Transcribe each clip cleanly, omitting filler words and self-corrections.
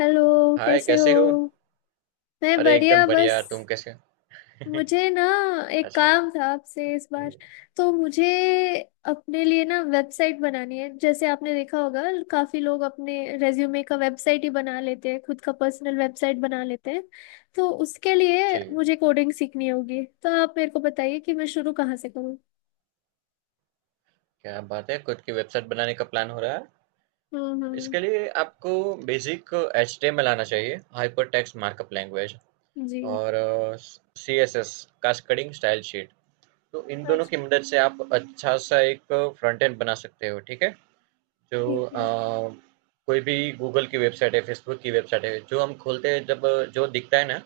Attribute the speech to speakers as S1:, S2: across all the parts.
S1: Hello.
S2: Hi
S1: कैसे हो?
S2: कैसी हो।
S1: मैं
S2: अरे
S1: बढ़िया।
S2: एकदम
S1: बस
S2: बढ़िया, तुम कैसे हो?
S1: मुझे ना एक
S2: अच्छा।
S1: काम था आपसे इस बार।
S2: जी।
S1: तो मुझे अपने लिए ना वेबसाइट बनानी है, जैसे आपने देखा होगा काफी लोग अपने रेज्यूमे का वेबसाइट ही बना लेते हैं, खुद का पर्सनल वेबसाइट बना लेते हैं। तो उसके लिए
S2: जी,
S1: मुझे कोडिंग सीखनी होगी। तो आप मेरे को बताइए कि मैं शुरू कहाँ से करूँ।
S2: क्या बात है, खुद की वेबसाइट बनाने का प्लान हो रहा है।
S1: हम्म, हम्म।
S2: इसके लिए आपको बेसिक एचटीएमएल आना चाहिए, हाइपर टेक्स्ट मार्कअप लैंग्वेज,
S1: जी।
S2: और सीएसएस, कास्केडिंग स्टाइल शीट। तो इन दोनों की
S1: अच्छा।
S2: मदद से आप अच्छा सा एक फ्रंट एंड बना सकते हो, ठीक है? जो
S1: ठीक है।
S2: अ, कोई भी गूगल की वेबसाइट है, फेसबुक की वेबसाइट है, जो हम खोलते हैं, जब जो दिखता है ना,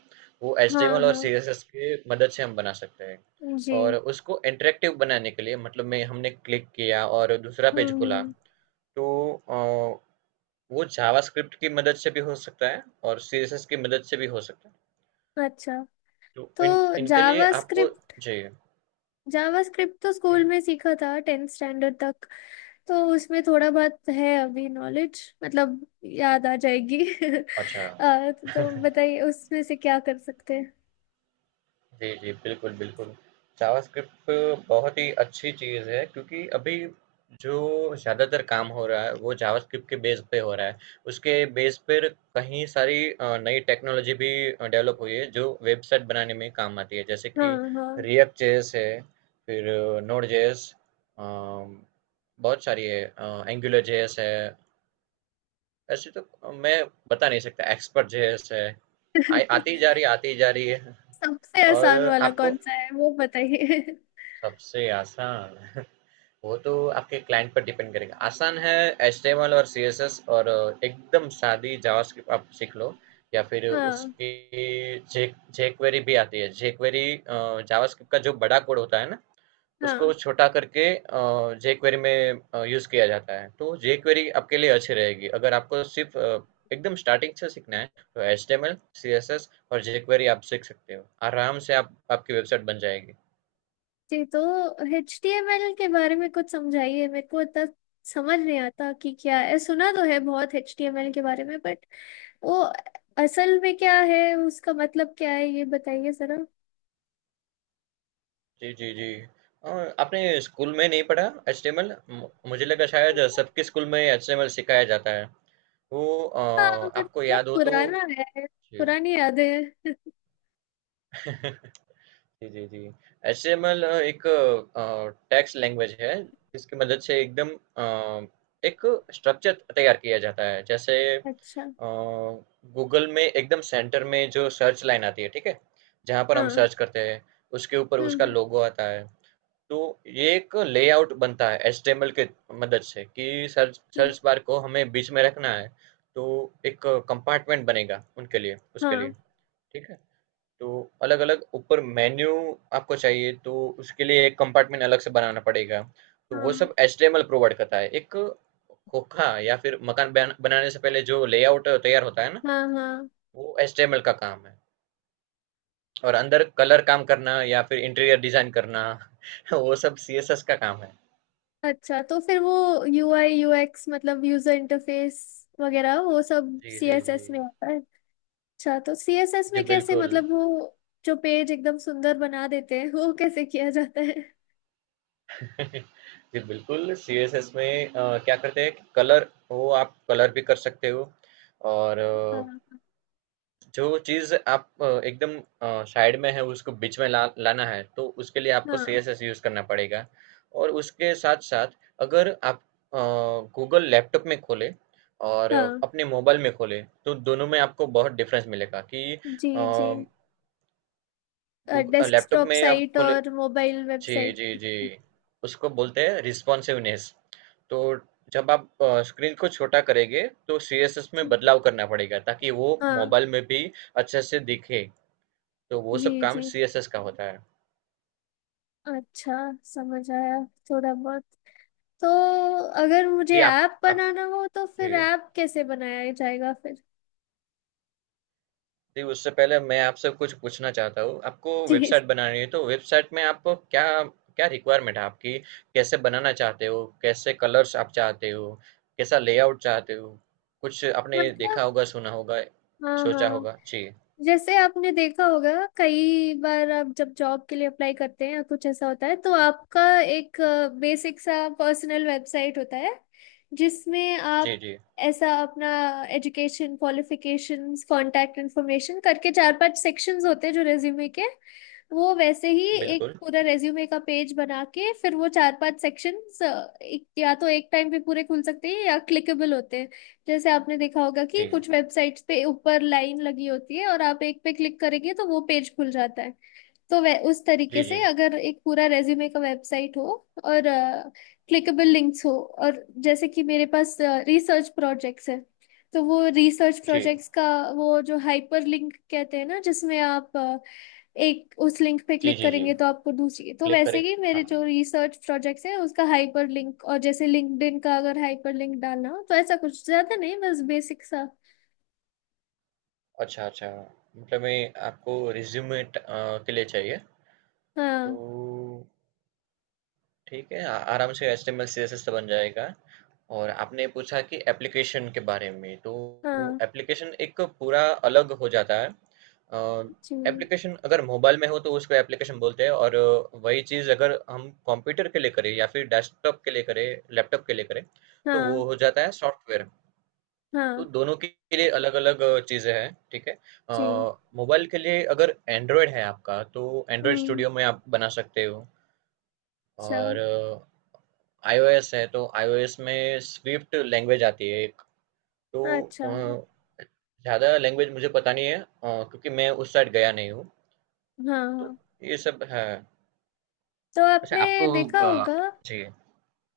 S2: वो
S1: हाँ,
S2: एचटीएमएल और
S1: हाँ।
S2: सीएसएस की मदद से हम बना सकते हैं।
S1: जी।
S2: और उसको इंटरैक्टिव बनाने के लिए, मतलब मैं हमने क्लिक किया और दूसरा पेज
S1: हम्म,
S2: खुला,
S1: हम्म।
S2: तो अ, वो जावास्क्रिप्ट की मदद से भी हो सकता है और सीएसएस की मदद से भी हो सकता है।
S1: अच्छा।
S2: तो
S1: तो
S2: इन इनके लिए
S1: जावा
S2: आपको जी,
S1: जावास्क्रिप्ट तो स्कूल
S2: जी।
S1: में सीखा था टेंथ स्टैंडर्ड तक। तो उसमें थोड़ा बहुत है, अभी नॉलेज मतलब याद आ जाएगी।
S2: अच्छा।
S1: तो बताइए उसमें से क्या कर सकते हैं।
S2: जी, जी, बिल्कुल, बिल्कुल। जावास्क्रिप्ट बहुत ही अच्छी चीज़ है, क्योंकि अभी जो ज़्यादातर काम हो रहा है वो जावास्क्रिप्ट के बेस पे हो रहा है। उसके बेस पर कहीं सारी नई टेक्नोलॉजी भी डेवलप हुई है जो वेबसाइट बनाने में काम आती है। जैसे कि
S1: हाँ, हाँ।
S2: रिएक्ट जेएस है, फिर नोड जेएस, अ, बहुत सारी है, एंगुलर जेएस है। ऐसे तो मैं बता नहीं सकता, एक्सपर्ट जेएस है। आई आती जा रही है, आती जा रही है।
S1: सबसे
S2: और
S1: आसान वाला
S2: आपको
S1: कौन सा है वो बताइए।
S2: सबसे आसान वो तो आपके क्लाइंट पर डिपेंड करेगा। आसान है एचटीएमएल और सीएसएस, और एकदम सादी जावास्क्रिप्ट आप सीख लो, या फिर
S1: हाँ,
S2: उसकी जे जेक्वेरी भी आती है। जेक्वेरी, जावास्क्रिप्ट का जो बड़ा कोड होता है ना, उसको
S1: हाँ।
S2: छोटा करके जेक्वेरी में यूज किया जाता है। तो जेक्वेरी आपके लिए अच्छी रहेगी। अगर आपको सिर्फ एकदम स्टार्टिंग से सीखना है, तो एचटीएमएल, सीएसएस और जेक्वेरी आप सीख सकते हो। आराम से आप, आपकी वेबसाइट बन जाएगी।
S1: जी। तो एच टी एम एल के बारे में कुछ समझाइए। मेरे को इतना समझ नहीं आता कि क्या है। सुना तो है बहुत एच टी एम एल के बारे में, बट वो असल में क्या है, उसका मतलब क्या है ये बताइए जरा।
S2: जी, जी, जी। अ, आपने स्कूल में नहीं पढ़ा एचटीएमएल? मु मुझे लगा
S1: हाँ।
S2: शायद सबके स्कूल में एचटीएमएल सिखाया जाता है। तो अ,
S1: पर
S2: आपको
S1: बहुत
S2: याद हो तो।
S1: पुराना है।
S2: जी।
S1: पुरानी यादें हैं।
S2: जी, जी, जी। एचटीएमएल एक टेक्स्ट लैंग्वेज है, जिसकी मदद से एकदम अ, एक स्ट्रक्चर तैयार किया जाता है। जैसे
S1: अच्छा।
S2: गूगल में एकदम सेंटर में जो सर्च लाइन आती है, ठीक है? जहाँ पर
S1: हाँ।
S2: हम
S1: हम्म,
S2: सर्च करते हैं, उसके ऊपर उसका
S1: हम्म।
S2: लोगो आता है। तो ये एक लेआउट बनता है एचटीएमएल के मदद से, कि सर्च
S1: ठीक।
S2: सर्च बार को हमें बीच में रखना है, तो एक कंपार्टमेंट बनेगा उनके लिए, उसके लिए,
S1: हाँ।
S2: ठीक है? तो अलग अलग ऊपर मेन्यू आपको चाहिए तो उसके लिए एक कंपार्टमेंट अलग से बनाना पड़ेगा। तो वो
S1: हाँ।
S2: सब एचटीएमएल प्रोवाइड करता है, एक खोखा या फिर मकान बनाने से पहले जो लेआउट तैयार होता है ना,
S1: हाँ। हाँ।
S2: वो एचटीएमएल का काम है। और अंदर कलर काम करना या फिर इंटीरियर डिजाइन करना वो सब सीएसएस का काम है।
S1: अच्छा, तो फिर वो यू आई यू एक्स मतलब यूजर इंटरफेस वगैरह वो सब
S2: जी,
S1: सी
S2: जी,
S1: एस
S2: जी।
S1: एस में आता है। अच्छा, तो सी एस एस
S2: जी,
S1: में कैसे
S2: बिल्कुल।
S1: मतलब वो जो पेज एकदम सुंदर बना देते हैं वो कैसे किया जाता है?
S2: जी, बिल्कुल, सीएसएस में क्या करते हैं कि कलर, वो आप कलर भी कर सकते हो, और
S1: हाँ।
S2: जो चीज़ आप एकदम साइड में है उसको बीच में ला लाना है, तो उसके लिए आपको
S1: हाँ।
S2: सीएसएस यूज़ करना पड़ेगा। और उसके साथ-साथ अगर आप अ, गूगल लैपटॉप में खोलें और
S1: हाँ।
S2: अपने मोबाइल में खोलें तो दोनों में आपको बहुत डिफ़रेंस मिलेगा कि
S1: जी, जी।
S2: गूग लैपटॉप
S1: डेस्कटॉप
S2: में आप
S1: साइट
S2: खोले।
S1: और मोबाइल
S2: जी,
S1: वेबसाइट।
S2: जी, जी। उसको बोलते हैं रिस्पॉन्सिवनेस। तो जब आप स्क्रीन को छोटा करेंगे तो सीएसएस में बदलाव करना पड़ेगा ताकि वो
S1: हाँ।
S2: मोबाइल में भी अच्छे से दिखे। तो वो
S1: जी,
S2: सब काम
S1: जी।
S2: सीएसएस का होता है।
S1: अच्छा। समझ आया थोड़ा बहुत। तो अगर मुझे
S2: जी। आप
S1: ऐप
S2: आप
S1: बनाना हो तो
S2: जी,
S1: फिर ऐप कैसे बनाया जाएगा फिर?
S2: जी उससे पहले मैं आपसे कुछ पूछना चाहता हूँ। आपको
S1: जी।
S2: वेबसाइट बनानी है, तो वेबसाइट में आपको क्या क्या रिक्वायरमेंट है आपकी, कैसे बनाना चाहते हो, कैसे कलर्स आप चाहते हो, कैसा लेआउट चाहते हो। कुछ आपने देखा
S1: मतलब।
S2: होगा, सुना होगा,
S1: हाँ,
S2: सोचा
S1: हाँ।
S2: होगा। जी,
S1: जैसे आपने देखा होगा, कई बार आप जब जॉब के लिए अप्लाई करते हैं या कुछ ऐसा होता है, तो आपका एक बेसिक सा पर्सनल वेबसाइट होता है, जिसमें
S2: जी,
S1: आप
S2: जी,
S1: ऐसा अपना एजुकेशन क्वालिफिकेशंस कांटेक्ट इन्फॉर्मेशन करके चार पांच सेक्शंस होते हैं जो रेज्यूमे के। वो वैसे ही एक
S2: बिल्कुल।
S1: पूरा रेज्यूमे का पेज बना के फिर वो चार पांच सेक्शंस या तो एक टाइम पे पूरे खुल सकते हैं या क्लिकेबल होते हैं। जैसे आपने देखा होगा कि
S2: जी, जी,
S1: कुछ वेबसाइट्स पे ऊपर लाइन लगी होती है और आप एक पे क्लिक करेंगे तो वो पेज खुल जाता है। तो वह उस तरीके से
S2: जी।
S1: अगर एक पूरा रेज्यूमे का वेबसाइट हो और क्लिकेबल लिंक्स हो। और जैसे कि मेरे पास रिसर्च प्रोजेक्ट्स है, तो वो रिसर्च
S2: जी,
S1: प्रोजेक्ट्स का वो जो हाइपर लिंक कहते हैं ना, जिसमें आप एक उस लिंक पे
S2: जी,
S1: क्लिक
S2: जी। जी।
S1: करेंगे तो आपको दूसरी, तो
S2: क्लिक
S1: वैसे
S2: करें।
S1: ही
S2: हाँ,
S1: मेरे जो रिसर्च प्रोजेक्ट्स हैं उसका हाइपर लिंक और जैसे लिंक्डइन का अगर हाइपर लिंक डालना हो, तो ऐसा कुछ ज्यादा नहीं, बस बेसिक सा।
S2: अच्छा, अच्छा। मतलब मैं आपको रिज्यूमे के लिए चाहिए,
S1: हाँ,
S2: तो ठीक है, आराम से HTML CSS तो बन जाएगा। और आपने पूछा कि एप्लीकेशन के बारे में, तो
S1: हाँ।
S2: एप्लीकेशन एक पूरा अलग हो जाता है।
S1: जी।
S2: एप्लीकेशन अगर मोबाइल में हो तो उसको एप्लीकेशन बोलते हैं, और वही चीज़ अगर हम कंप्यूटर के लिए करें या फिर डेस्कटॉप के लिए करें, लैपटॉप के लिए करें, तो वो
S1: हाँ,
S2: हो जाता है सॉफ्टवेयर। तो
S1: हाँ।
S2: दोनों के लिए अलग-अलग चीज़ें हैं, ठीक है? अ,
S1: जी।
S2: मोबाइल के लिए अगर एंड्रॉयड है आपका, तो एंड्रॉयड
S1: हम्म।
S2: स्टूडियो में आप बना सकते हो।
S1: अच्छा,
S2: और आईओएस है तो आईओएस में स्विफ्ट लैंग्वेज आती है एक। तो
S1: अच्छा। हाँ,
S2: अ, ज़्यादा लैंग्वेज मुझे पता नहीं है, क्योंकि मैं उस साइड गया नहीं हूँ। तो
S1: हाँ।
S2: ये सब है।
S1: तो
S2: वैसे
S1: आपने
S2: आपको
S1: देखा
S2: अ,
S1: होगा
S2: जी,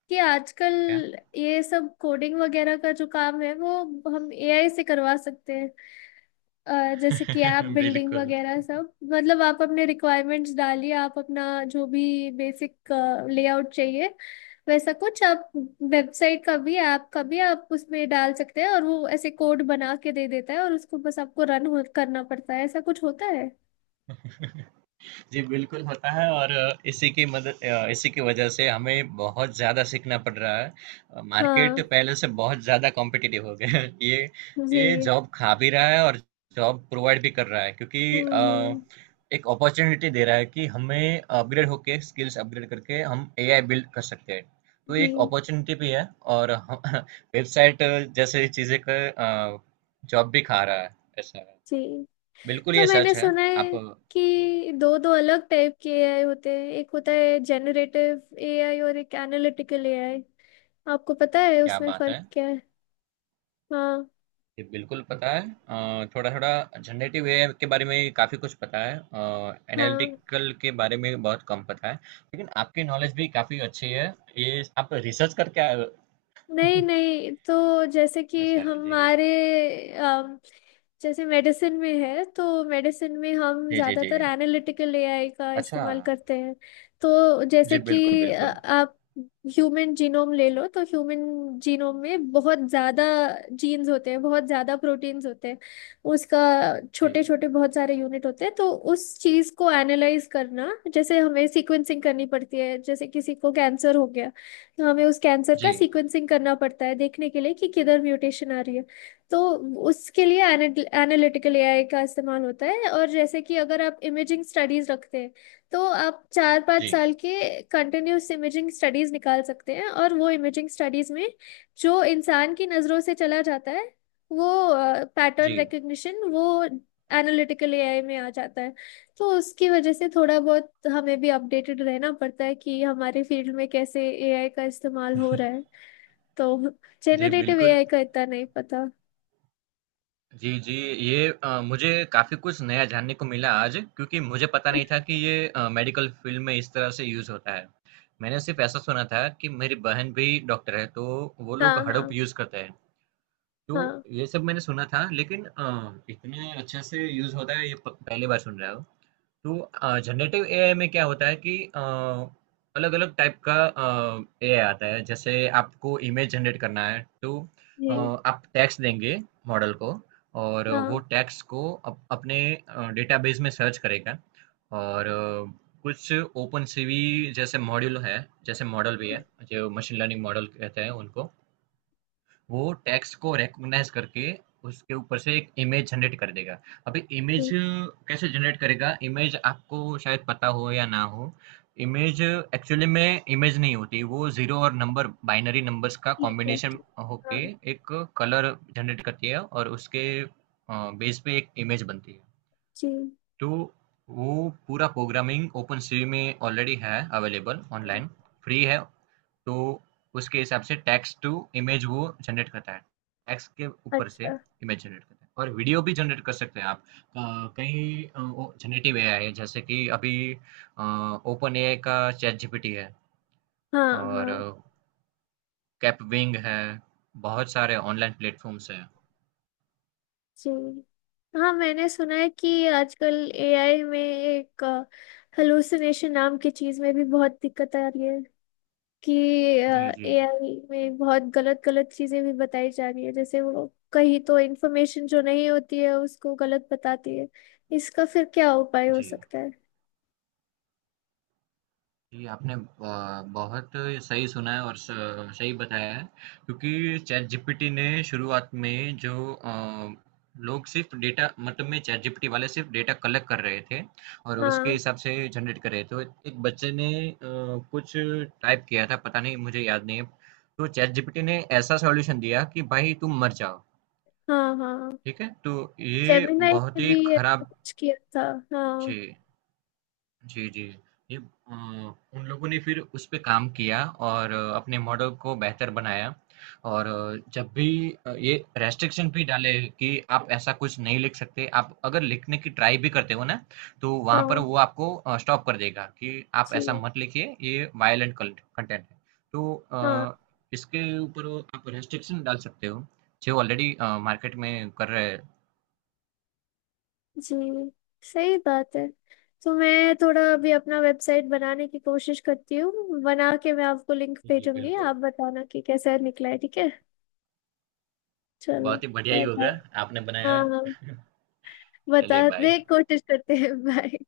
S1: कि आजकल
S2: क्या?
S1: ये सब कोडिंग वगैरह का जो काम है वो हम एआई से करवा सकते हैं। जैसे कि ऐप बिल्डिंग
S2: बिल्कुल।
S1: वगैरह सब, मतलब आप अपने रिक्वायरमेंट्स डालिए, आप अपना जो भी बेसिक लेआउट चाहिए वैसा कुछ आप वेबसाइट का भी ऐप का भी आप उसमें डाल सकते हैं, और वो ऐसे कोड बना के दे देता है और उसको बस आपको रन करना पड़ता है, ऐसा कुछ होता है।
S2: जी, बिल्कुल होता है, और इसी की मदद, इसी की वजह से हमें बहुत ज़्यादा सीखना पड़ रहा है। मार्केट
S1: हाँ।
S2: पहले से बहुत ज़्यादा कॉम्पिटिटिव हो गया है। ये
S1: जी।
S2: ये जॉब खा भी रहा है और जॉब प्रोवाइड भी कर रहा है, क्योंकि
S1: हम्म, हम्म।
S2: एक अपॉर्चुनिटी दे रहा है कि हमें अपग्रेड होके, स्किल्स अपग्रेड करके हम एआई बिल्ड कर सकते हैं। तो ये
S1: जी,
S2: एक अपॉर्चुनिटी भी है, और वेबसाइट जैसे चीज़ें का जॉब भी खा रहा है, ऐसा है।
S1: जी।
S2: बिल्कुल
S1: तो
S2: ये
S1: मैंने
S2: सच है।
S1: सुना
S2: आप
S1: है
S2: जी,
S1: कि दो दो अलग टाइप के एआई होते हैं, एक होता है जेनरेटिव एआई और एक एनालिटिकल एआई। आपको पता है
S2: क्या
S1: उसमें
S2: बात है।
S1: फर्क क्या है? हाँ,
S2: जी, बिल्कुल पता है। थोड़ा थोड़ा जनरेटिव एआई के बारे में काफ़ी कुछ पता है,
S1: हाँ।
S2: एनालिटिकल के बारे में बहुत कम पता है, लेकिन आपकी नॉलेज भी काफ़ी अच्छी है, ये आप रिसर्च करके आए हो।
S1: नहीं, नहीं, तो जैसे कि
S2: अच्छा, जी,
S1: हमारे अम, जैसे मेडिसिन में है तो मेडिसिन में हम
S2: जी, जी, जी,
S1: ज़्यादातर एनालिटिकल एआई का
S2: अच्छा,
S1: इस्तेमाल करते हैं। तो जैसे
S2: जी, बिल्कुल,
S1: कि
S2: बिल्कुल।
S1: आप ह्यूमन जीनोम ले लो, तो ह्यूमन जीनोम में बहुत ज़्यादा जीन्स होते हैं, बहुत ज़्यादा प्रोटीन्स होते हैं। उसका छोटे
S2: जी,
S1: छोटे बहुत सारे यूनिट होते हैं। तो उस चीज़ को एनालाइज करना, जैसे हमें सीक्वेंसिंग करनी पड़ती है, जैसे किसी को कैंसर हो गया तो हमें उस कैंसर
S2: जी,
S1: का सीक्वेंसिंग करना पड़ता है देखने के लिए कि किधर म्यूटेशन आ रही है। तो उसके लिए एनालिटिकल एआई का इस्तेमाल होता है। और जैसे कि अगर आप इमेजिंग स्टडीज रखते हैं, तो आप चार पाँच
S2: जी,
S1: साल के कंटिन्यूस इमेजिंग स्टडीज निकाल सकते हैं, और वो इमेजिंग स्टडीज में जो इंसान की नज़रों से चला जाता है वो पैटर्न
S2: जी,
S1: रिकग्निशन वो एनालिटिकल एआई में आ जाता है। तो उसकी वजह से थोड़ा बहुत हमें भी अपडेटेड रहना पड़ता है कि हमारे फील्ड में कैसे एआई का इस्तेमाल हो रहा है। तो
S2: जी,
S1: जेनरेटिव
S2: बिल्कुल।
S1: एआई का इतना नहीं पता।
S2: जी, जी। ये मुझे काफ़ी कुछ नया जानने को मिला आज, क्योंकि मुझे पता नहीं था कि ये मेडिकल फ़ील्ड में इस तरह से यूज़ होता है। मैंने सिर्फ ऐसा सुना था कि मेरी बहन भी डॉक्टर है, तो वो लोग
S1: हाँ,
S2: हड़प
S1: हाँ।
S2: यूज़ करते हैं। तो
S1: हाँ।
S2: ये सब मैंने सुना था, लेकिन इतने अच्छे से यूज़ होता है ये प पहली बार सुन रहा हूँ। तो जनरेटिव एआई में क्या होता है कि अलग अलग टाइप का एआई आता है। जैसे आपको इमेज जनरेट करना है तो
S1: जी।
S2: आप टैक्स देंगे मॉडल को, और वो
S1: हाँ।
S2: टैक्स को अपने डेटाबेस में सर्च करेगा, और कुछ ओपन सीवी जैसे मॉड्यूल है, जैसे मॉडल भी
S1: हम्म।
S2: है, जो मशीन लर्निंग मॉडल कहते हैं उनको, वो टेक्स्ट को रिकॉग्नाइज करके उसके ऊपर से एक इमेज जनरेट कर देगा। अभी इमेज
S1: जी।
S2: कैसे जनरेट करेगा, इमेज आपको शायद पता हो या ना हो। इमेज एक्चुअली में इमेज नहीं होती, वो जीरो और नंबर, बाइनरी नंबर्स का
S1: ठीक है।
S2: कॉम्बिनेशन
S1: ठीक। हाँ।
S2: होके एक कलर जनरेट करती है, और उसके बेस पे एक इमेज बनती है।
S1: जी।
S2: तो वो पूरा प्रोग्रामिंग ओपन सी में ऑलरेडी है, अवेलेबल
S1: हाँ।
S2: ऑनलाइन, फ्री है। तो उसके हिसाब से टेक्स्ट टू इमेज वो जनरेट करता है, टेक्स्ट के ऊपर से
S1: अच्छा।
S2: इमेज जनरेट करता है, और वीडियो भी जनरेट कर सकते हैं आप। कई जनरेटिव एआई है, जैसे कि अभी ओपन एआई का चैट जीपीटी है,
S1: हाँ,
S2: और
S1: हाँ।
S2: कैपविंग है। बहुत सारे ऑनलाइन प्लेटफॉर्म्स हैं।
S1: जी। हाँ, मैंने सुना है कि आजकल एआई में एक हेलुसिनेशन नाम की चीज में भी बहुत दिक्कत आ रही है। कि
S2: जी, जी,
S1: एआई में बहुत गलत गलत चीजें भी बताई जा रही है, जैसे वो कहीं तो इंफॉर्मेशन जो नहीं होती है उसको गलत बताती है। इसका फिर क्या उपाय हो
S2: जी।
S1: सकता है?
S2: जी, आपने बहुत सही सुना है और स सही बताया है, क्योंकि चैटजीपीटी ने शुरुआत में जो लोग सिर्फ़ डेटा, मतलब में चैटजीपीटी वाले सिर्फ़ डेटा कलेक्ट कर रहे थे और उसके
S1: हाँ,
S2: हिसाब से जनरेट कर रहे थे। तो एक बच्चे ने कुछ टाइप किया था, पता नहीं, मुझे याद नहीं है। तो चैटजीपीटी ने ऐसा सॉल्यूशन दिया कि भाई तुम मर जाओ,
S1: हाँ, हाँ।
S2: ठीक है? तो ये
S1: जेमिनाई
S2: बहुत
S1: ने
S2: ही
S1: भी ऐसा
S2: खराब।
S1: कुछ किया था। हाँ,
S2: जी। जी, जी। ये उन लोगों ने फिर उस पे काम किया और अपने मॉडल को बेहतर बनाया, और जब भी ये रेस्ट्रिक्शन भी डाले कि आप ऐसा कुछ नहीं लिख सकते। आप अगर लिखने की ट्राई भी करते हो ना, तो वहाँ पर
S1: हाँ।
S2: वो आपको स्टॉप कर देगा कि आप ऐसा
S1: जी।
S2: मत लिखिए, ये वायलेंट कंटेंट है। तो
S1: हाँ।
S2: इसके ऊपर वो आप रेस्ट्रिक्शन डाल सकते हो, जो ऑलरेडी मार्केट में कर रहे हैं।
S1: जी। सही बात है। तो मैं थोड़ा अभी अपना वेबसाइट बनाने की कोशिश करती हूँ, बना के मैं आपको लिंक
S2: जी,
S1: भेजूंगी,
S2: बिल्कुल।
S1: आप बताना कि कैसा निकला है, ठीक है? चलो।
S2: बहुत ही बढ़िया ही
S1: बाय, बाय।
S2: होगा, आपने
S1: हाँ,
S2: बनाया।
S1: हाँ।
S2: चलिए, बाय।
S1: बताने की कोशिश करते हैं भाई।